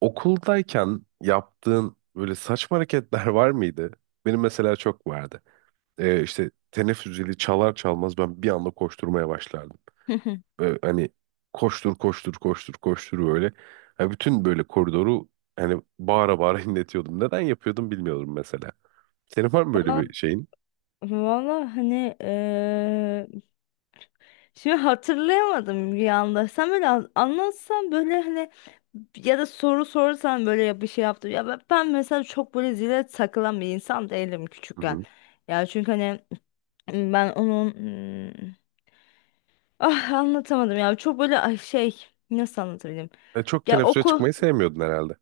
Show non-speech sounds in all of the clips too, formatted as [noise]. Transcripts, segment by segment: Okuldayken yaptığın böyle saçma hareketler [laughs] var mıydı? Benim mesela çok vardı. İşte teneffüs zili çalar çalmaz ben bir anda koşturmaya başlardım. Hı hı. Hani koştur koştur koştur koştur böyle. Yani bütün böyle koridoru hani bağıra bağıra [laughs] inletiyordum. Neden yapıyordum bilmiyorum mesela. Senin var mı böyle Va- bir şeyin? Valla hani şimdi hatırlayamadım bir anda. Sen böyle anlatsan böyle hani ya da soru sorsan böyle ya bir şey yaptım. Ya ben mesela çok böyle zile takılan bir insan değilim Hı küçükken. hı. Ya çünkü hani ben onun hmm, ah anlatamadım ya, çok böyle ay şey nasıl anlatabilirim? E, çok Ya teneffüse okul çıkmayı sevmiyordun herhalde.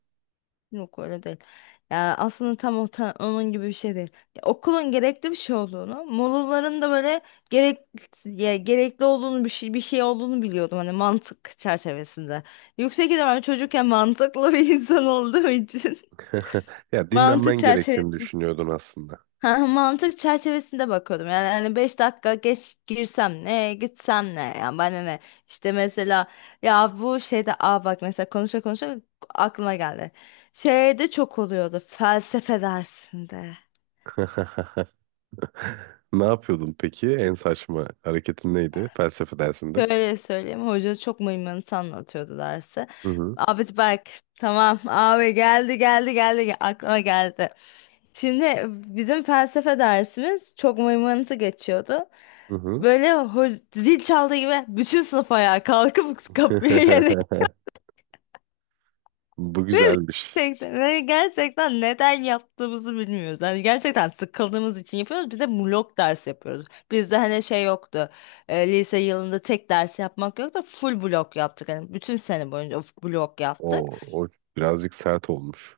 Yok, öyle değil. Ya aslında tam o onun gibi bir şey değil. Ya okulun gerekli bir şey olduğunu, molaların da böyle gerek ya gerekli olduğunu, bir şey bir şey olduğunu biliyordum hani, mantık çerçevesinde. Yüksek ihtimalle Hı hı. çocukken mantıklı bir [laughs] insan olduğum için [laughs] Ya [laughs] mantık dinlenmen gerektiğini düşünüyordun aslında. Ha, mantık çerçevesinde bakıyordum. Yani hani 5 dakika geç girsem ne, gitsem ne? Yani bana ne? İşte mesela ya bu şeyde, aa bak mesela, konuşa konuşa aklıma geldi. Şeyde çok oluyordu felsefe dersinde. [laughs] Ne yapıyordun peki? En saçma hareketin neydi felsefe dersinde? Şöyle söyleyeyim, hoca çok mıymıntı anlatıyordu dersi. Hı hı. Abi bak, tamam abi, geldi geldi geldi aklıma geldi. Şimdi bizim felsefe dersimiz çok mıymıntı geçiyordu. Hı hı. Böyle zil çaldığı gibi bütün sınıf ayağa kalkıp kapıya yönelir. [laughs] Bu [laughs] güzelmiş. Gerçekten, ve gerçekten neden yaptığımızı bilmiyoruz. Yani gerçekten sıkıldığımız için yapıyoruz. Bir de blok ders yapıyoruz. Bizde hani şey yoktu. Lise yılında tek ders yapmak yoktu. Full blok yaptık. Yani bütün sene boyunca blok yaptık. O birazcık sert olmuş.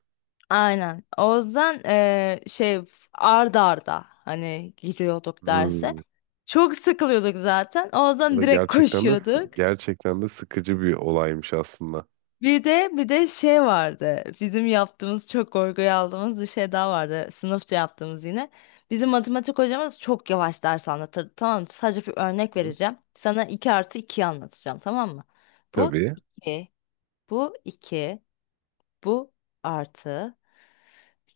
Aynen. O yüzden şey, ard arda hani giriyorduk derse. Hmm. Çok sıkılıyorduk zaten. O O yüzden da direkt gerçekten de koşuyorduk. gerçekten de sıkıcı bir olaymış aslında. Bir de şey vardı. Bizim yaptığımız, çok korkuya aldığımız bir şey daha vardı. Sınıfça yaptığımız yine. Bizim matematik hocamız çok yavaş ders anlatırdı. Tamam mı? Sadece bir örnek Hı. vereceğim. Sana iki artı 2'yi anlatacağım, tamam mı? Bu Tabii. 2, bu 2, bu artı,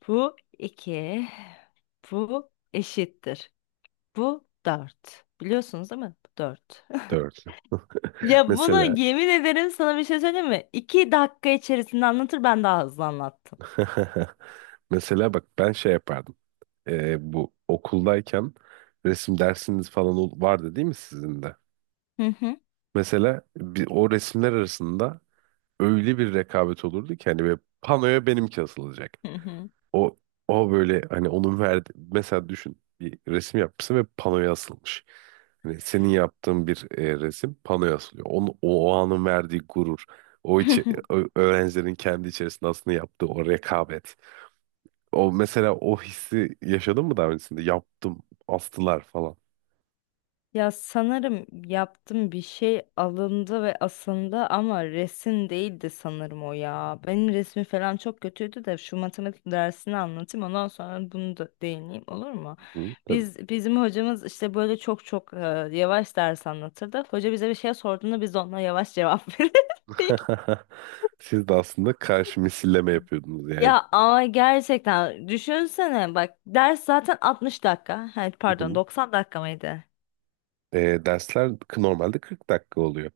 bu 2, bu eşittir. Bu 4. Biliyorsunuz değil mi? Bu 4. [laughs] Dört. [laughs] Ya bunu, Mesela yemin ederim sana bir şey söyleyeyim mi? 2 dakika içerisinde anlatır, ben daha hızlı anlattım. [laughs] mesela bak ben şey yapardım. Bu okuldayken resim dersiniz falan vardı değil mi sizin de? Hı hı. Mesela bir, o resimler arasında öyle bir rekabet olurdu ki hani böyle panoya benimki asılacak. Hı hı. O o böyle hani onun verdi mesela düşün bir resim yapmışsın ve panoya asılmış. Hani senin yaptığın bir resim panoya asılıyor. O anın verdiği gurur. Hı hı. Öğrencilerin kendi içerisinde aslında yaptığı o rekabet. O mesela o hissi yaşadın mı daha öncesinde? Yaptım, astılar falan. Ya sanırım yaptım, bir şey alındı ve asıldı, ama resim değildi sanırım o ya. Benim resmi falan çok kötüydü de, şu matematik dersini anlatayım, ondan sonra bunu da değineyim, olur mu? Hı, tabii. Bizim hocamız işte böyle çok çok yavaş ders anlatırdı. Hoca bize bir şey sorduğunda, biz de ona yavaş cevap [laughs] verirdik. [laughs] Siz de aslında karşı misilleme yapıyordunuz yani. Ya ama gerçekten düşünsene bak, ders zaten 60 dakika. Hayır, Hı pardon, hı. 90 dakika mıydı? Dersler normalde 40 dakika oluyor.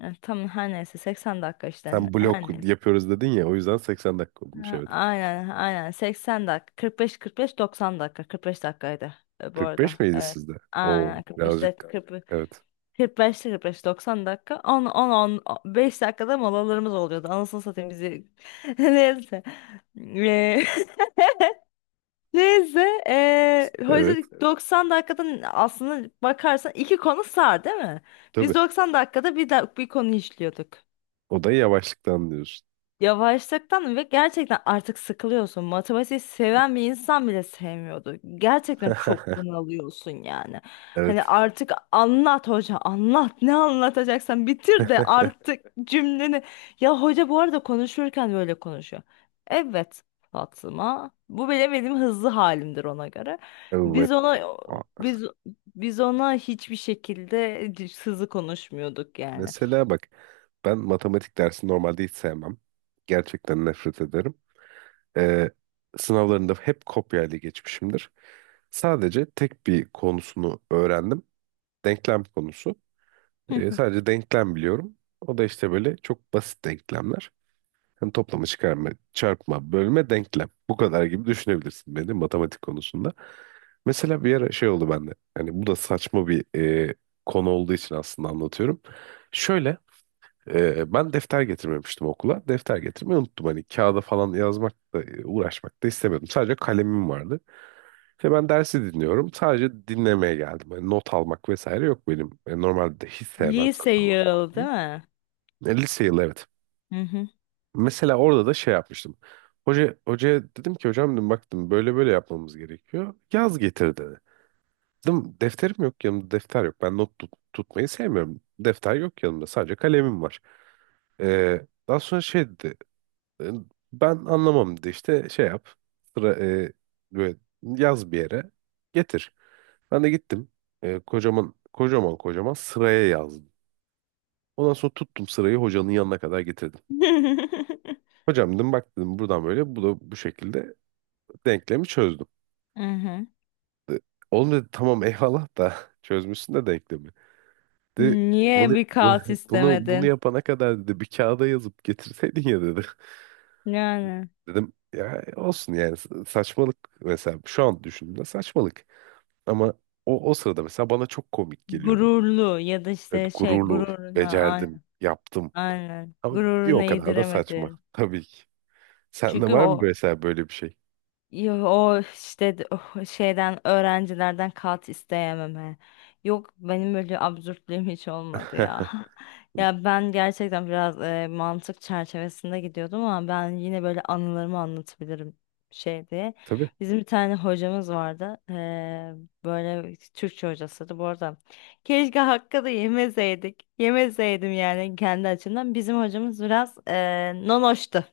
Evet, tam her neyse 80 dakika işte. Sen blok Her neyse. yapıyoruz dedin ya o yüzden 80 dakika olmuş Ha, evet. aynen aynen, 80 dakika, 45 45 90 dakika, 45 dakikaydı bu 45 arada. miydi Evet. sizde? Oo Aynen 45 dakika, birazcık 40 evet. 45 45 90 dakika, 10 10 10 5 dakikada molalarımız oluyordu. Anasını satayım bizi. [laughs] Neyse. Eee, [laughs] Neyse. Neyse. Evet Hoca 90 dakikadan aslında bakarsan iki konu sar değil mi? Biz tabii. 90 dakikada bir konu işliyorduk. O da yavaşlıktan diyorsun. Yavaşlıktan, ve gerçekten artık sıkılıyorsun. Matematiği seven bir insan bile sevmiyordu. Gerçekten çok [laughs] bunalıyorsun yani. Hani Evet. artık anlat hoca, anlat ne anlatacaksan, bitir de [laughs] artık cümleni. Ya hoca bu arada konuşurken böyle konuşuyor. Evet Fatma, bu bile benim hızlı halimdir ona göre. Evet. Biz ona Aa, biz biz ona hiçbir şekilde hızlı konuşmuyorduk yani. mesela bak ben matematik dersini normalde hiç sevmem. Gerçekten nefret ederim. Ee, Sınavlarında hep kopyayla geçmişimdir. Sadece tek bir konusunu öğrendim. Denklem konusu. E, [laughs] sadece denklem biliyorum. O da işte böyle çok basit denklemler. Hani toplama, çıkarma, çarpma, bölme, denklem. Bu kadar gibi düşünebilirsin beni matematik konusunda. Mesela bir ara şey oldu bende. Hani bu da saçma bir e, konu olduğu için aslında anlatıyorum. Şöyle ben defter getirmemiştim okula. Defter getirmeyi unuttum. Hani kağıda falan yazmak da uğraşmak da istemiyordum. Sadece kalemim vardı. İşte ben dersi dinliyorum. Sadece dinlemeye geldim. Hani not almak vesaire yok benim. E, normalde de hiç sevmem Lise zaten not yıl değil almayı. mi? E, lise yılı evet. Hı hı. Mesela orada da şey yapmıştım. Hocaya dedim ki hocam dedim baktım böyle böyle yapmamız gerekiyor. Yaz getir dedi. Dedim defterim yok yanımda defter yok. Ben not tut- tutmayı sevmiyorum. Defter yok yanımda sadece kalemim var. Daha sonra şey dedi. "E, ben anlamam dedi işte şey yap. Sıra, e, Böyle yaz bir yere getir. Ben de gittim. Kocaman kocaman kocaman sıraya yazdım. Ondan sonra tuttum sırayı hocanın yanına kadar getirdim. [laughs] Hocam dedim bak dedim buradan böyle bu da bu şekilde denklemi çözdüm. Aha. De, Oğlum dedi tamam eyvallah da [laughs] çözmüşsün de denklemi. Dedi Niye bunu, bir bu- kaos bunu istemedin? yapana kadar dedi bir kağıda yazıp getirseydin ya dedi. [laughs] Yani Dedim ya olsun yani saçmalık mesela şu an düşündüğümde saçmalık. Ama o sırada mesela bana çok komik geliyordu. gururlu, ya da Evet, işte şey gururlu, gururuna, becerdim, aynen yaptım. aynen Ama bir gururuna o kadar da saçma yediremedin. tabii ki. Sende Çünkü var mı o mesela böyle bir şey? O işte o şeyden, öğrencilerden kat isteyememe. Yok, benim öyle absürtlüğüm hiç olmadı ya. [laughs] [laughs] Ya ben gerçekten biraz mantık çerçevesinde gidiyordum, ama ben yine böyle anılarımı anlatabilirim şey diye. Tabii. Bizim bir tane hocamız vardı. Böyle Türkçe hocasıydı bu arada. Keşke hakkı da yemeseydik. Yemeseydim yani, kendi açımdan. Bizim hocamız biraz nonoştu.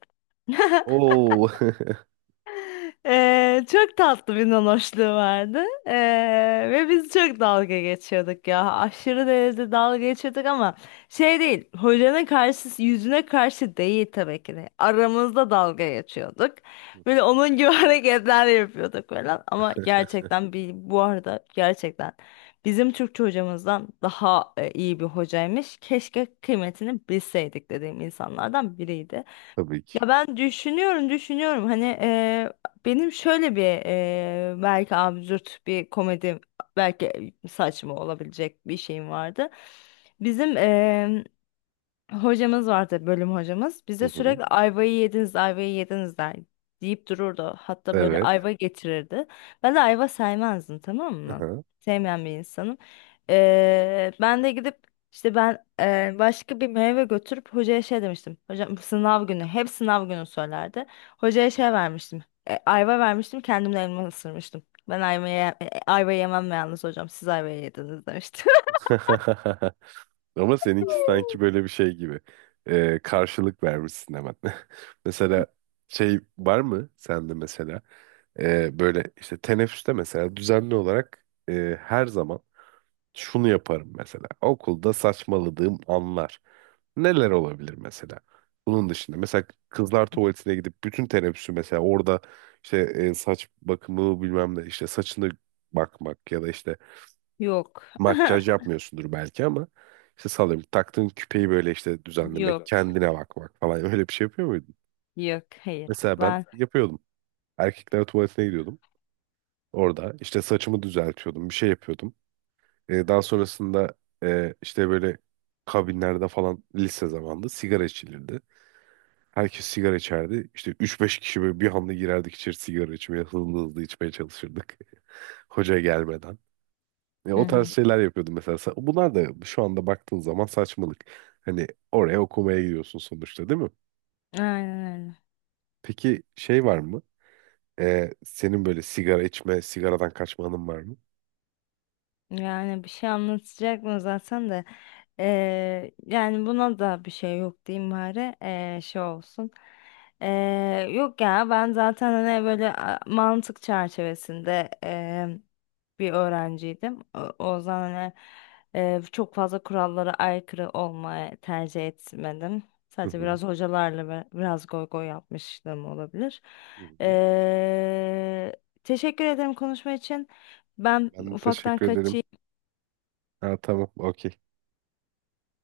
Oo. [laughs] Çok tatlı bir nanoşluğu vardı. Ve biz çok dalga geçiyorduk ya. Aşırı derecede dalga geçiyorduk, ama şey değil. Hocanın karşısı yüzüne karşı değil tabii ki de. Aramızda dalga geçiyorduk. Hı hı. Böyle onun gibi [laughs] hareketler yapıyorduk falan. Ama [laughs] gerçekten bir, bu arada gerçekten bizim Türkçe hocamızdan daha iyi bir hocaymış. Keşke kıymetini bilseydik dediğim insanlardan biriydi. Tabii ki. Ya ben düşünüyorum, düşünüyorum. Hani benim şöyle bir belki absürt bir komedi, belki saçma olabilecek bir şeyim vardı. Bizim Hocamız vardı, bölüm hocamız. Hı Bize hı. sürekli ayvayı yediniz, ayvayı yediniz der deyip dururdu. Hatta böyle Evet. ayva getirirdi. Ben de ayva sevmezdim, tamam Hı mı? hı. Sevmeyen bir insanım. Ben de gidip işte, ben başka bir meyve götürüp hocaya şey demiştim. Hocam sınav günü, hep sınav günü söylerdi. Hocaya şey vermiştim. Ayva vermiştim, kendimle elma ısırmıştım. Ben ayva yemem yalnız hocam. Siz ayva yediniz demiştim. [laughs] Ama seninki sanki böyle bir şey gibi. Karşılık vermişsin hemen. [laughs] Mesela şey var mı sende mesela böyle işte teneffüste mesela düzenli olarak her zaman şunu yaparım mesela. Okulda saçmaladığım anlar. Neler olabilir mesela? Bunun dışında mesela kızlar tuvaletine gidip bütün teneffüsü mesela orada işte saç bakımı bilmem ne işte saçını bakmak ya da işte [laughs] Yok. makyaj [laughs] yapmıyorsundur belki ama işte sallıyorum taktığın küpeyi böyle işte düzenlemek, Yok. kendine bakmak falan [laughs] öyle bir şey yapıyor muydun? Yok, hayır Mesela ben ben. yapıyordum. Erkekler tuvaletine gidiyordum. Orada işte saçımı düzeltiyordum, bir şey yapıyordum. Daha sonrasında işte böyle kabinlerde falan lise zamanında sigara içilirdi. Herkes sigara içerdi. İşte üç beş kişi böyle bir anda girerdik içeri sigara içmeye. Hızlı hızlı içmeye çalışırdık. [laughs] Hoca gelmeden. Hı O tarz hı. şeyler yapıyordum mesela. Bunlar da şu anda baktığın zaman saçmalık. Hani oraya okumaya gidiyorsun sonuçta değil mi? Aynen öyle. Peki şey var mı? Senin böyle sigara içme, sigaradan kaçma anın var mı? Yani bir şey anlatacak mı zaten de yani buna da bir şey yok diyeyim bari. Şey olsun. Yok ya, ben zaten hani böyle mantık çerçevesinde bir öğrenciydim. O yüzden hani çok fazla kurallara aykırı olmayı tercih etmedim. Hı Sadece hı. biraz hocalarla ve biraz goy goy yapmışlığım olabilir. Hı hı. Eee, Teşekkür ederim konuşma için. Ben Ben de ufaktan teşekkür ederim. kaçayım. Ha, tamam, okey.